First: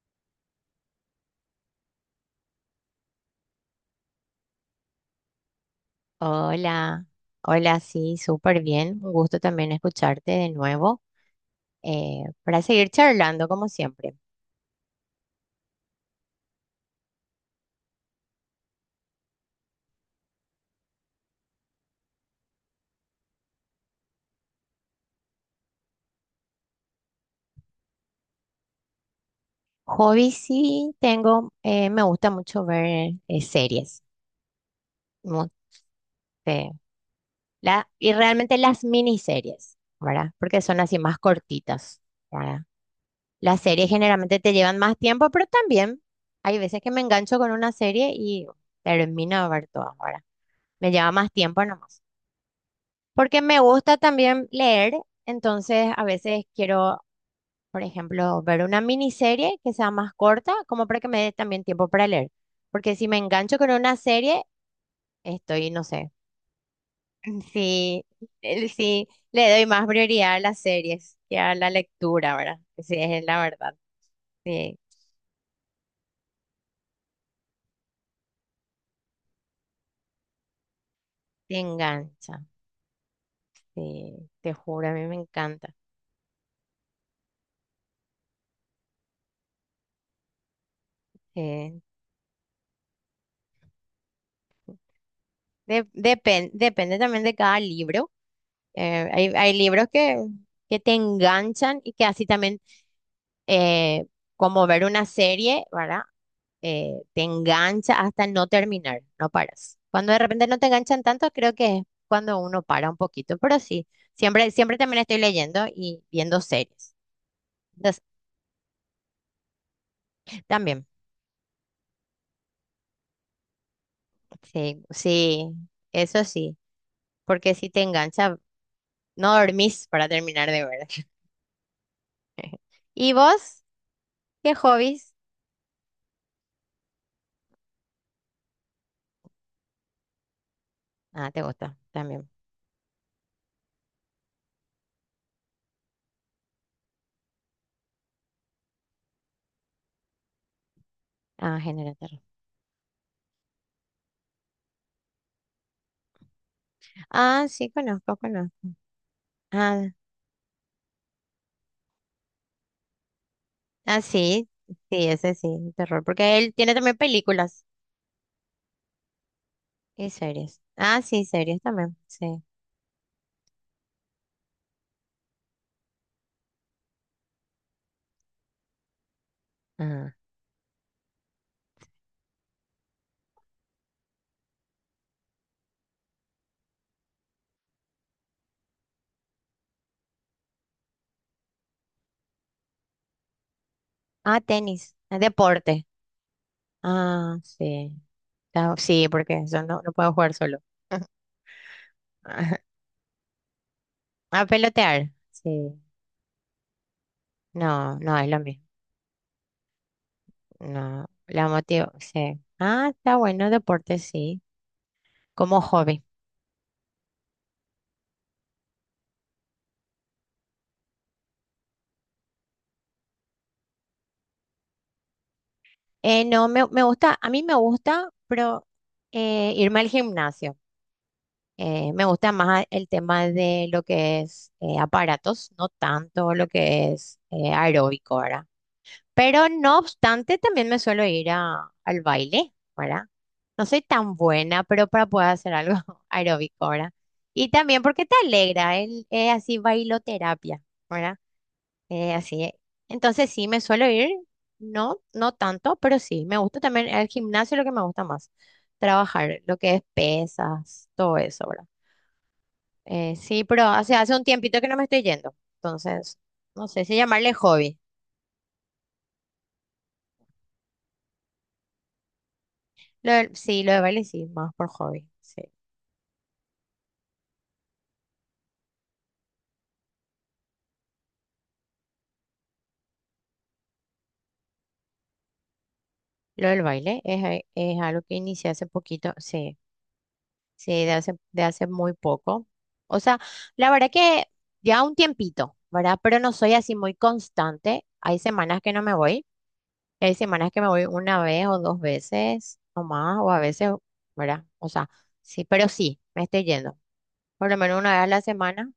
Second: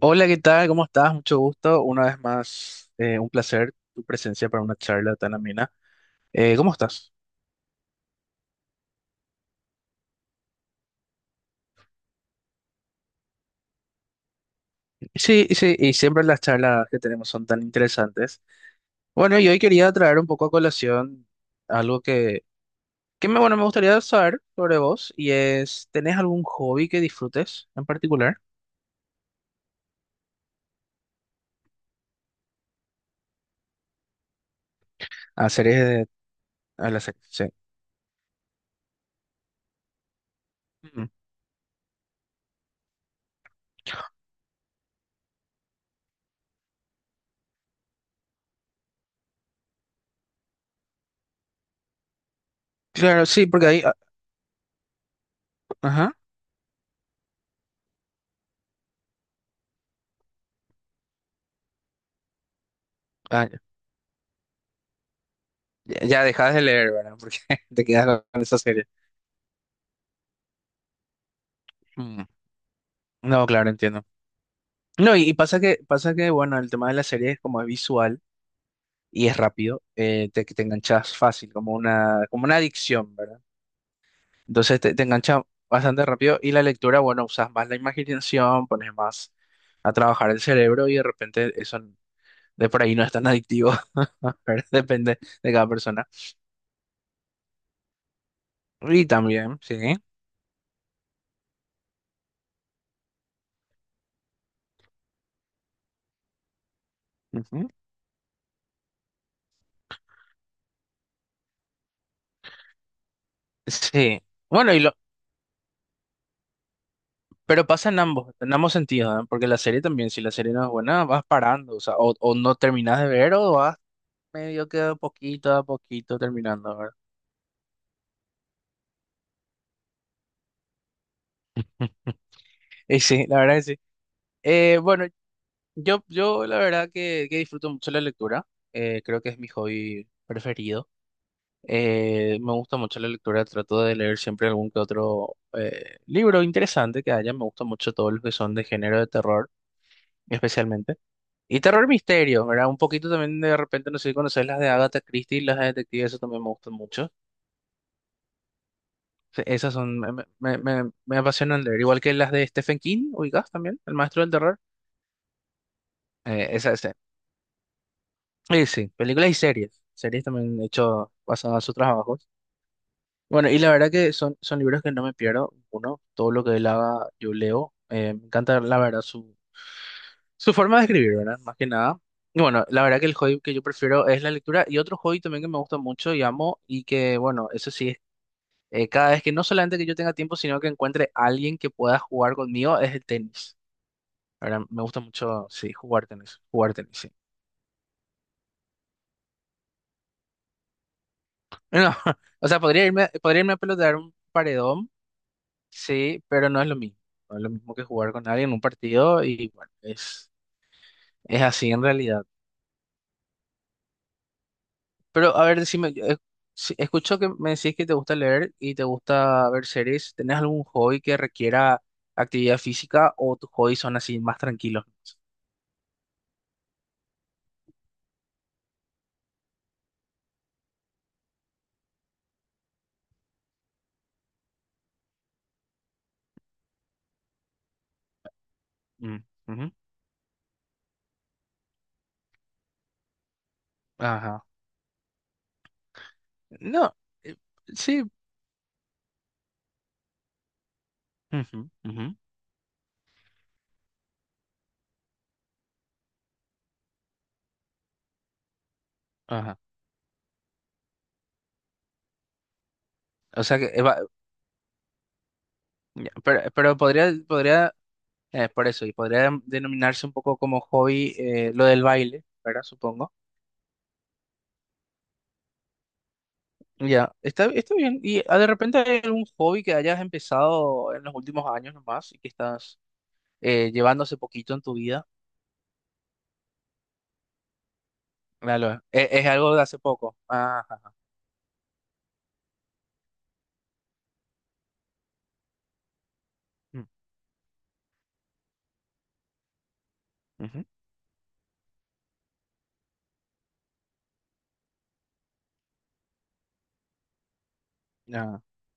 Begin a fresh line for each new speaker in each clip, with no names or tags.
Hola, ¿qué tal? ¿Cómo estás? Mucho gusto. Una vez más, un placer tu presencia para una charla tan amena. ¿Cómo
Hola,
estás?
hola, sí, súper bien. Un gusto también escucharte de nuevo para seguir charlando como siempre.
Sí, y sí, y siempre las charlas que tenemos son tan interesantes. Bueno, y hoy quería traer un poco a colación algo que me, bueno, me gustaría saber sobre vos y es, ¿tenés algún hobby que disfrutes en particular?
Hobby sí tengo, me gusta mucho ver series mu-
A series de...
eh,
A la serie, sí.
y realmente las miniseries, ¿verdad? Porque son así
Ujú.
más cortitas, ¿verdad? Las series generalmente te llevan más tiempo, pero también hay veces que me engancho con una serie y termino de ver todas, ¿verdad? Me lleva más tiempo nomás.
Claro,
Porque
sí,
me
porque ahí... ah,
gusta también leer, entonces a
ajá.
veces quiero, por ejemplo, ver una miniserie que sea más corta, como para que me dé también tiempo para leer. Porque si me
Ah,
engancho con una serie, estoy, no
ya,
sé,
ya dejas de leer, ¿verdad? Porque te
sí,
quedas con esa serie.
si le doy más prioridad a las series que a la
Mm.
lectura, ¿verdad? Sí, es la
No, claro,
verdad,
entiendo.
sí,
No, y pasa que, bueno, el tema de la serie es como es visual y es rápido, te, te enganchas fácil,
te engancha,
como una adicción, ¿verdad?
sí, te
Entonces
juro, a
te
mí me
engancha
encanta.
bastante rápido y la lectura, bueno, usas más la imaginación, pones más a trabajar el cerebro y de repente eso
Sí.
de por ahí no es tan adictivo, ¿verdad? Depende de cada persona.
Depende también de cada libro.
Y
Hay
también, sí.
libros que te enganchan y que así también, eh, como ver una serie, ¿verdad? Te
Ujú.
engancha hasta no terminar, no paras. Cuando de repente no te enganchan tanto, creo que es cuando uno para un poquito, pero sí,
Sí.
siempre,
Bueno,
siempre
y lo,
también estoy leyendo y viendo series.
pero pasa
Entonces,
en ambos sentidos, ¿eh? Porque la serie también, si la serie no es
también,
buena, vas parando, o sea, o no terminas de ver o vas medio
sí,
quedo
sí,
poquito a poquito
eso sí,
terminando, ¿verdad?
porque si te engancha, no dormís para terminar de ver.
Y
¿Y
sí, la verdad que
vos?
sí.
¿Qué
Bueno,
hobbies?
yo la verdad que disfruto mucho la lectura. Creo que es mi hobby preferido.
Ah, te gusta también.
Me gusta mucho la lectura. Trato de leer siempre algún que otro libro interesante que haya. Me gusta mucho todos los que son de género de terror, especialmente.
Ah,
Y terror
género de terror.
misterio, ¿verdad? Un poquito también de repente, no sé si conoces las de Agatha Christie, las de detectives, eso también me gustan mucho.
Ah, sí, conozco, conozco.
Sí, Esas
Ah,
son, me apasionan leer, igual que las de Stephen King, ubicás también, el
ah,
Maestro del
sí,
Terror.
sí, ese sí, terror. Porque
Eh,
él
esa,
tiene
esa.
también películas
Sí, sí, películas y series.
y
Series también
series.
he
Ah,
hecho
sí,
basadas
series
en sus
también,
trabajos.
sí.
Bueno, y la verdad que son, son libros que no me pierdo. Uno, todo lo que él haga, yo leo. Me encanta, la verdad,
Ah,
su forma de escribir, ¿verdad? Más que nada. Y bueno, la verdad que el hobby que yo prefiero es la lectura y otro hobby también que me gusta mucho y amo y que, bueno, eso sí cada vez que no solamente que yo tenga tiempo, sino que encuentre alguien que pueda jugar conmigo, es el tenis.
ah,
Ahora, me
tenis,
gusta
ah,
mucho, sí,
deporte.
jugar tenis, sí.
Ah, sí. Ah, sí, porque eso no, no puedo jugar solo.
No, o sea, podría irme a pelotear un
A
paredón,
pelotear. Sí.
sí, pero no es lo mismo. No es lo mismo que
No,
jugar
no es
con
lo
alguien en un
mismo.
partido y bueno,
No,
es
la
así en
motivo,
realidad.
sí. Ah, está bueno, deporte, sí.
Pero a ver,
Como
decime,
hobby.
yo, escucho que me decís que te gusta leer y te gusta ver series. ¿Tenés algún hobby que requiera actividad física o tus hobbies son así más tranquilos?
No, me, me gusta, a mí me gusta, pero irme al gimnasio. Me gusta más el tema de lo que es aparatos, no tanto lo que es aeróbico, ¿verdad?
Mm,
Pero
ujú.
no obstante, también me suelo ir al baile, ¿verdad? No soy tan
Ajá.
buena, pero para poder hacer algo aeróbico, ¿verdad?
No, eh,
Y también
sí.
porque te alegra, el, es así bailoterapia, ¿verdad?
Ujú, ujú,
Así, es. Entonces sí, me suelo ir, no, no tanto, pero sí, me gusta también el gimnasio, es lo que me gusta más, trabajar, lo
ajá.
que es pesas, todo eso, ¿verdad?
O
Sí,
sea
pero
que,
hace, hace un tiempito que no me estoy yendo,
ya,
entonces, no
pero
sé si
podría,
llamarle
podría,
hobby.
y podría denominarse un poco como hobby lo del baile, ¿verdad? Supongo.
Sí, lo del baile sí, más por hobby, sí.
Ya, está, está bien. ¿Y ah, de repente hay algún hobby que hayas empezado en los últimos años nomás y que estás llevando hace poquito en tu vida?
Lo del baile es, es algo que inicié hace
Claro,
poquito,
es algo
sí.
de hace poco.
Sí,
Ajá.
de hace muy poco. O sea, la verdad que ya un tiempito, ¿verdad? Pero no soy así
Mm,
muy constante. Hay semanas que no me voy. Hay semanas que
ujú.
me voy una vez o dos veces o más, o a veces, ¿verdad? O sea, sí, pero sí, me estoy yendo. Por lo menos una vez a la
Ah,
semana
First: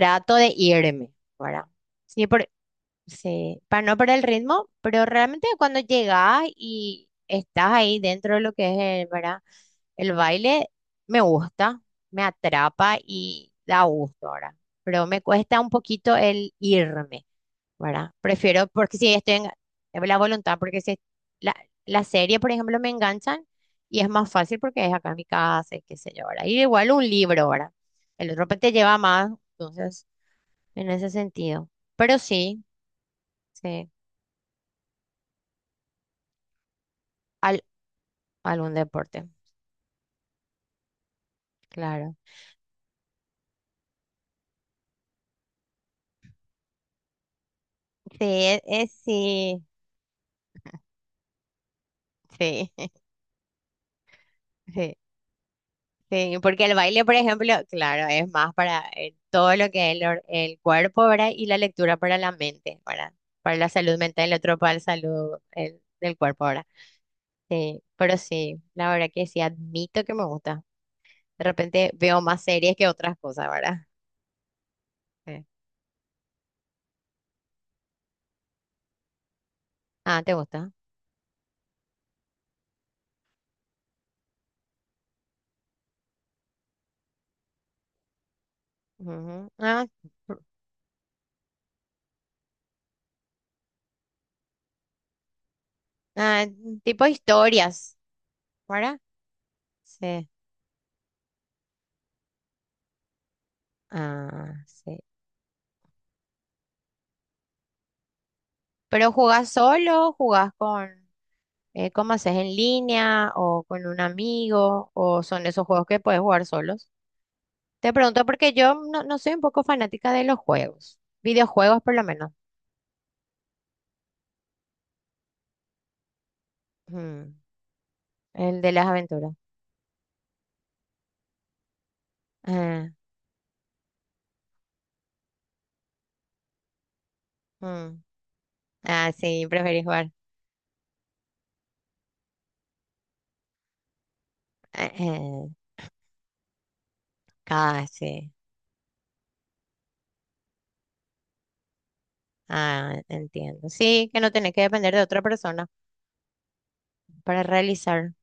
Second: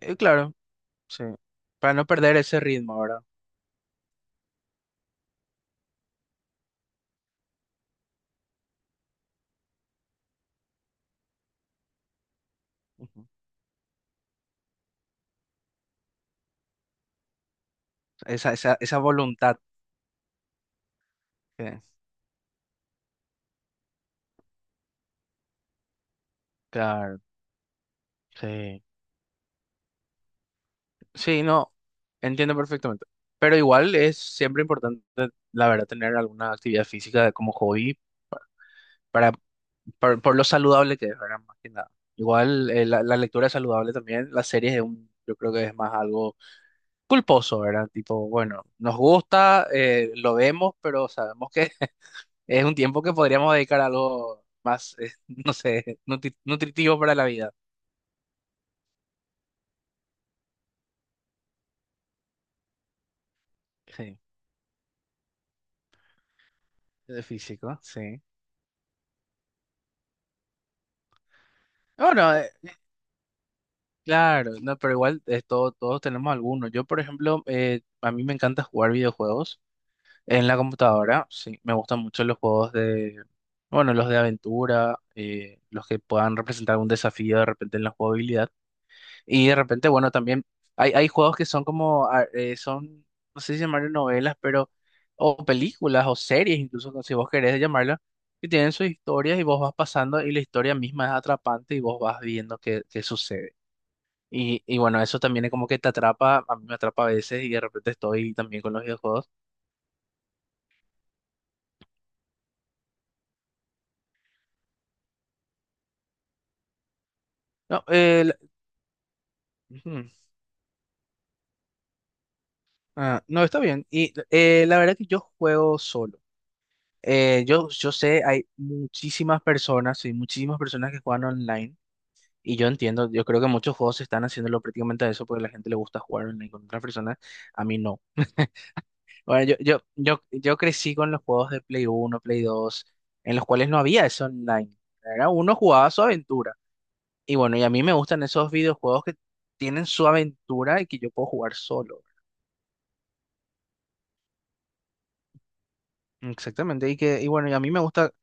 de
claro,
irme,
sí.
¿verdad?
Para no
Sí,
perder
por.
ese ritmo, ¿verdad?
Sí, para no perder el ritmo, pero realmente cuando llegas y estás ahí dentro de lo que es el, ¿verdad? El baile me gusta, me atrapa
Ujú.
y da gusto ahora, pero me cuesta un poquito el irme, ¿verdad?
Esa,
Prefiero,
esa,
porque
esa
si estoy en
voluntad.
en la voluntad, porque si la,
Que-
la serie, por ejemplo, me enganchan y es más fácil porque es acá en mi casa y qué sé yo, ¿verdad? Y igual un
claro.
libro, ¿verdad? El otro te
Sí,
lleva más, entonces, en ese
sí,
sentido.
no,
Pero
entiendo
sí,
perfectamente. Pero
sí.
igual es siempre importante, la verdad, tener alguna actividad física como
Al-
hobby
Algún deporte,
para, por lo saludable que es, ¿verdad? Más que nada.
claro.
Igual la, la lectura es saludable también, las series es un, yo creo que es más algo culposo, ¿verdad?
Sí,
Tipo,
es,
bueno, nos
sí,
gusta, lo vemos, pero sabemos que es
sí,
un tiempo que podríamos dedicar a algo más,
sí,
no sé,
sí, porque el
nutritivo
baile, por
para la
ejemplo,
vida.
claro, es más para todo lo que es el, el cuerpo, ¿verdad? Y la lectura para la mente, ¿verdad? Para la salud
Sí,
mental, el otro para la salud del cuerpo, ¿verdad?
de físico,
Sí, pero
sí.
sí, la verdad que sí, admito que me gusta. De repente veo
Bueno,
más series que otras cosas, ¿verdad?
claro, no, pero igual
Sí.
es todos tenemos algunos. Yo, por ejemplo, a mí me encanta jugar videojuegos
Ah, ¿te
en la
gusta?
computadora. Sí, me gustan mucho los juegos de, bueno, los de aventura, los que puedan representar un desafío de repente en la jugabilidad.
Ujú.
Y de
Ah,
repente, bueno,
pr-
también hay juegos que son como, ah, son, no sé si llamarlo novelas, pero, o películas, o
ah,
series, incluso
tipo
si vos querés
historias,
llamarlo, que tienen sus
¿verdad?
historias y vos vas pasando
Sí.
y la historia misma es atrapante y vos vas viendo qué, qué sucede.
Ah,
Y
sí.
bueno, eso también es como que te atrapa, a mí me atrapa a veces y de repente estoy también con los
¿Pero
videojuegos.
jugás solo? ¿Jugás con, cómo haces en línea o con un amigo? ¿O son esos juegos que puedes jugar solos?
No,
Te pregunto porque yo no, no soy un poco
ujú,
fanática de los juegos, videojuegos por lo menos.
ah, no está bien. Y la verdad que yo juego solo.
Mm,
Yo, yo sé, hay
el de las aventuras.
muchísimas personas, sí, muchísimas personas que juegan online y yo
Ah,
entiendo, yo creo que muchos juegos están haciéndolo prácticamente a eso porque a la gente le gusta jugar online con otras personas, a mí
mm.
no.
Ah,
Bueno,
sí,
yo,
preferís
yo,
jugar.
yo, yo crecí con los juegos de Play 1 Play 2 en los cuales no había eso online.
Eh,
Era
eh,
uno jugaba su aventura. Y bueno, y a mí me gustan
casi.
esos videojuegos que tienen su aventura y que yo puedo jugar solo.
Ah, entiendo. Sí, que no tenés que depender de otra persona
Exactamente. Y que, y
para
bueno, y a mí me gusta,
realizar.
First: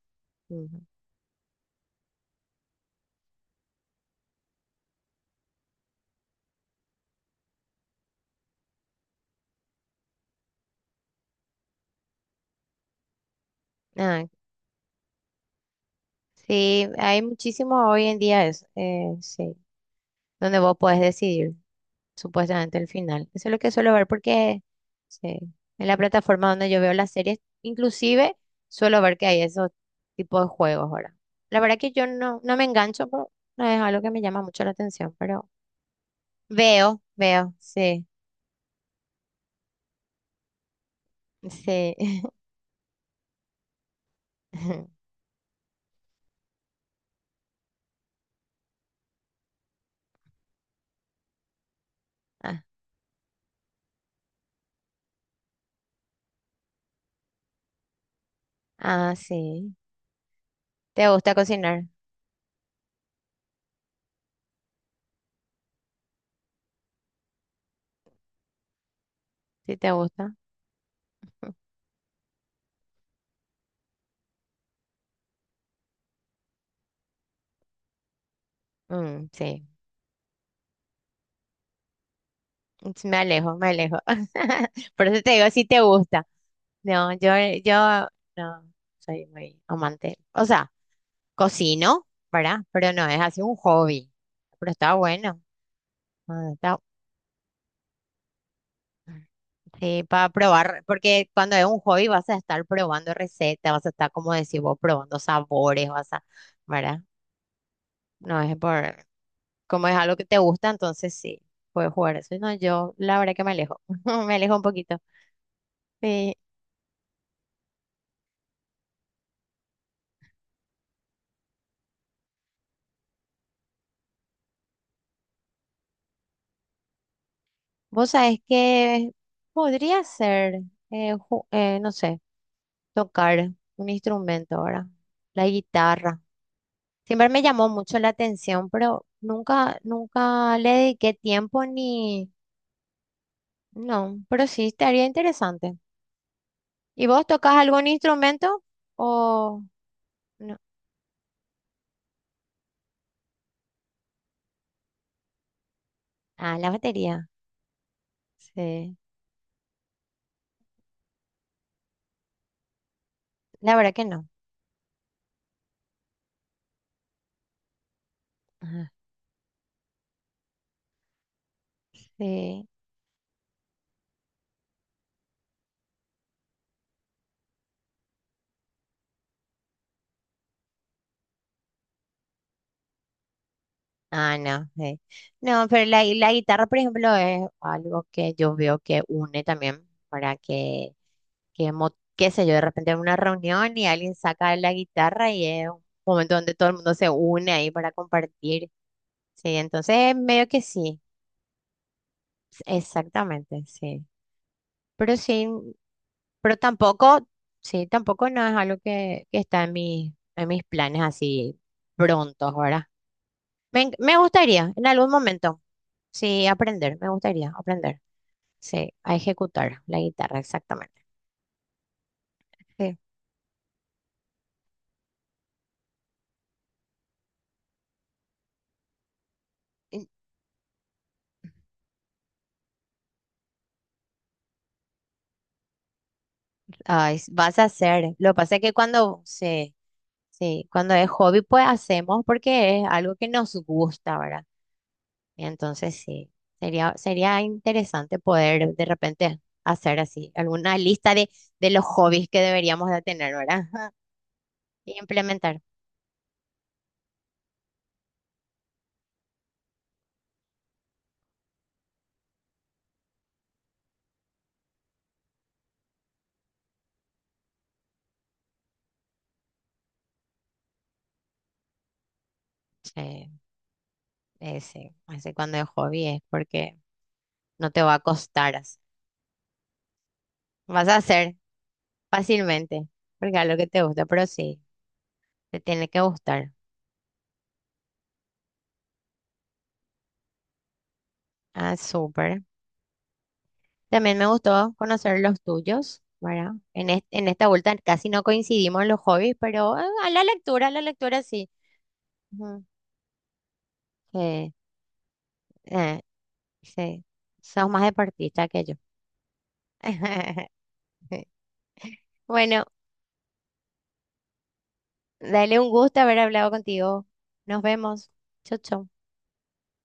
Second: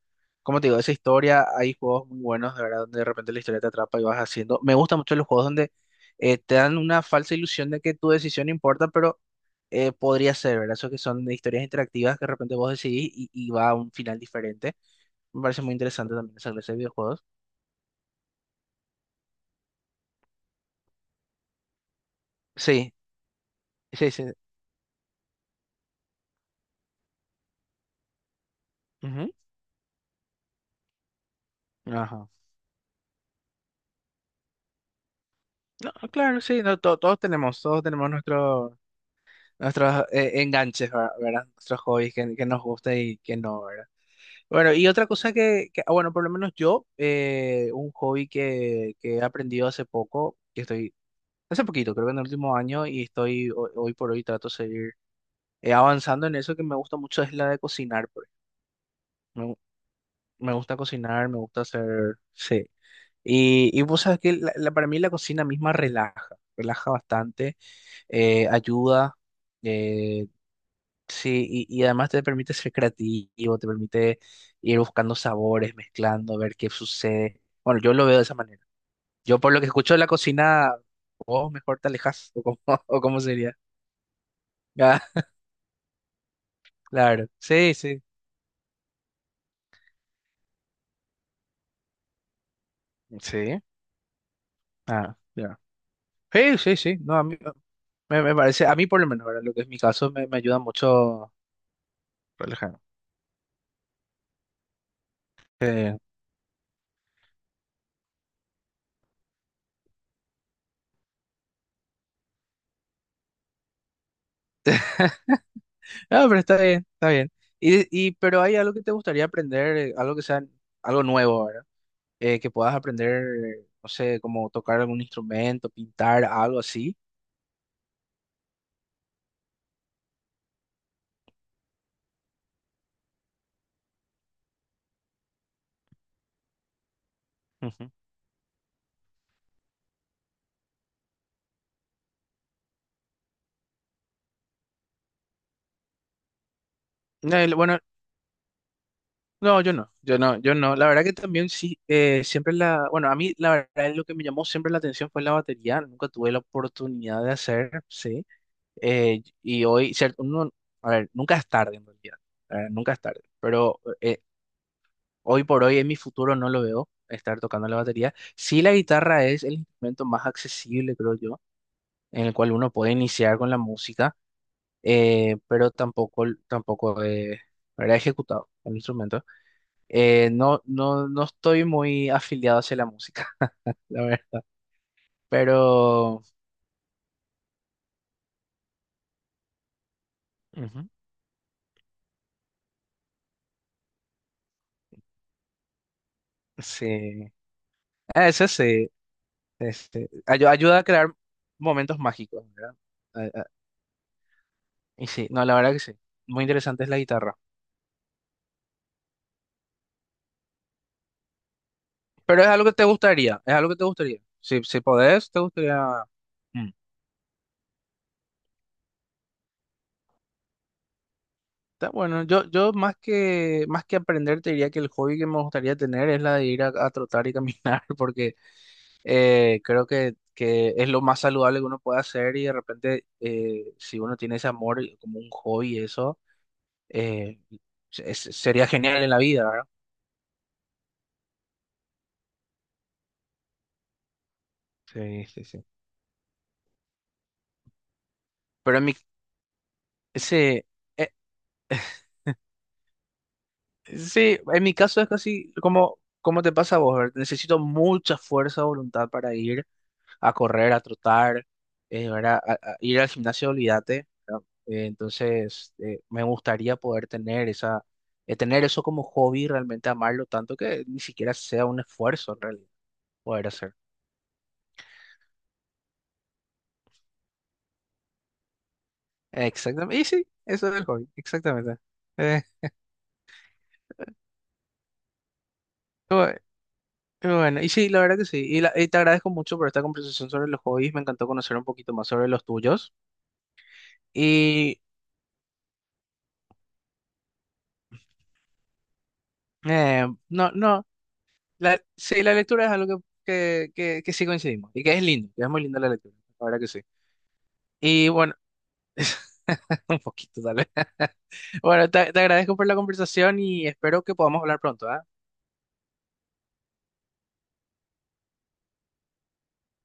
como te digo,
Ujú.
esa historia. Hay juegos muy buenos, de verdad, donde de repente la historia te atrapa y vas haciendo. Me gustan mucho los juegos donde te dan una falsa ilusión de que tu decisión importa, pero podría ser, ¿verdad? Eso que son de historias interactivas que de repente vos decidís y va a un final
Ah,
diferente. Me parece muy interesante también esa clase de
sí, hay
videojuegos.
muchísimo hoy en día eso. Sí, donde vos podés decidir. Supuestamente el
Sí,
final. Eso es lo que suelo ver
sí, sí.
porque sí, en la plataforma donde yo veo las series, inclusive suelo ver que
Ujú.
hay esos tipos de juegos ahora. La verdad que yo
Ajá.
no, no me engancho, pero no es algo que me llama mucho la atención, pero
No, claro, sí, no,
veo, veo,
todos
sí,
tenemos nuestro nuestros enganches, ¿verdad? Nuestros
sí.
hobbies que nos gusta y que no, ¿verdad? Bueno, y otra cosa que, ah, bueno, por lo menos yo, un hobby que he aprendido hace poco, que estoy, hace poquito, creo que en el último
Ah,
año, y estoy, hoy, por hoy trato de seguir avanzando en eso que me gusta mucho, es la de cocinar, por ejemplo.
ah,
Me, gu-
sí.
me gusta
¿Te
cocinar,
gusta
me gusta
cocinar?
hacer, sí. Y vos sabés que para mí la cocina misma relaja, relaja bastante, ayuda.
Sí, te
Eh,
gusta.
sí, y además te permite ser creativo, te permite ir buscando sabores, mezclando, ver qué sucede. Bueno, yo lo veo de esa manera.
Mm,
Yo por lo
sí,
que escucho de la cocina, vos mejor te alejas, o cómo, o
Me
cómo
alejo,
sería.
me alejo.
Ah,
Por eso te digo si te gusta. No,
claro,
yo
sí, sí,
no soy muy amante. O sea, cocino, ¿verdad? Pero no es así un
sí,
hobby. Pero está
ah,
bueno.
ya.
Ah,
Sí, sí,
está,
sí, no, a mí me, me parece, a mí por lo menos, ¿verdad? Lo que es mi
sí,
caso, me,
para
me ayuda
probar, porque
mucho
cuando es un hobby vas a estar
relajarme.
probando recetas, vas a estar, como decís vos, probando sabores,
Eh,
vas a, ¿verdad? No es por, como es algo que te gusta, entonces sí, puedes jugar eso. Y no, yo la verdad que me alejo, me alejo un poquito.
ah,
Eh,
pero está bien, está bien. Y, pero hay algo que te gustaría aprender, algo que sea algo nuevo, que puedas aprender, no sé, como tocar algún instrumento, pintar, algo así.
vos sabés que podría ser, no sé, tocar un instrumento ahora, la guitarra. Siempre me llamó
Ujú.
mucho la atención, pero nunca, nunca le dediqué tiempo ni... No, pero sí estaría interesante. ¿Y vos
No,
tocas
bueno,
algún instrumento
no,
o
yo no, yo no, yo
no?
no. La verdad que también sí, siempre la, bueno, a mí la verdad es lo que me llamó siempre la atención fue la batería. Nunca tuve la
Ah, la
oportunidad
batería.
de hacer, sí.
Sí.
Y hoy, cierto, uno, a ver, nunca es tarde en realidad, nunca es tarde,
La
pero
verdad que no.
hoy por hoy en mi futuro no lo veo estar tocando la batería. Sí, la
Ajá,
guitarra es el instrumento más accesible, creo yo, en el cual
sí.
uno puede iniciar con la música pero tampoco, tampoco era ejecutado el instrumento. No, no estoy muy afiliado hacia la música, la
Ah,
verdad,
no. Sí. No, pero la,
pero
la guitarra, por ejemplo, es algo que yo veo que une también para
ujú.
que, qué sé yo, de repente en una reunión y alguien saca la guitarra y es un momento donde todo el mundo se
Sí,
une ahí para
ah, eso
compartir.
sí,
Sí,
este,
entonces medio que
ayuda a
sí,
crear momentos mágicos, ¿verdad? Ah, ah,
exactamente, sí.
y
Pero
sí, no,
sí,
la verdad que sí, muy
pero
interesante es la
tampoco,
guitarra,
sí, tampoco no es algo que está en mi, en mis planes así
pero es
prontos,
algo que
¿verdad?
te gustaría, es algo que
Me,
te
me
gustaría, si,
gustaría
si
en algún
podés, te
momento,
gustaría...
sí,
Mm,
aprender, me gustaría aprender, sí, a ejecutar la guitarra, exactamente.
está bueno, yo
Sí.
más que aprender te diría que el hobby que me gustaría tener es la de ir a trotar y caminar, porque creo
Y-
que es lo más saludable que uno puede hacer y de repente si uno tiene ese amor y como un hobby eso,
ay,
eh,
vas a hacer, lo que pasa es
sería
que
genial en la
cuando,
vida, ¿verdad?
sí, sí, cuando es hobby, pues hacemos porque es algo que nos gusta, ¿verdad?
Sí, sí, sí.
Entonces sí, sería, sería interesante poder
Pero
de
en mi,
repente hacer así
sí,
alguna
eh,
lista de los hobbies que deberíamos de tener, ¿verdad?
sí, en mi
Y
caso es casi
implementar.
como, como te pasa a vos, ¿verdad? Necesito mucha fuerza de voluntad para ir a correr, a trotar, ¿verdad? A ir al gimnasio, olvídate, ¿verdad? Entonces, me gustaría poder tener esa, tener eso como hobby, realmente amarlo tanto que ni siquiera sea un esfuerzo en realidad
Sí,
poder hacer.
ese cuando es hobby es porque no te va a costar así.
Exactamente, y sí, eso es el
Vas a
hobby,
hacer
exactamente. Eh,
fácilmente, porque es lo que te gusta, pero sí, te tiene que
bu-
gustar.
bueno, y sí, la verdad que sí. Y, y te agradezco mucho por esta conversación sobre los hobbies. Me encantó conocer un
Ah,
poquito más sobre
súper.
los tuyos.
También me gustó
Y
conocer los tuyos, ¿verdad? En, en esta vuelta casi no coincidimos en los hobbies, pero ah,
no,
a la
no.
lectura sí.
La, sí, la
Ujú.
lectura es algo que sí
Sí,
coincidimos y que es lindo, que es muy linda la
eh,
lectura, la verdad que sí.
sí, sos más
Y bueno,
deportista que yo.
un poquito tal vez. Bueno, te agradezco
Bueno,
por la conversación y espero que podamos hablar pronto, ¿ah?
dale un gusto haber hablado contigo. Nos vemos. Chau, chau.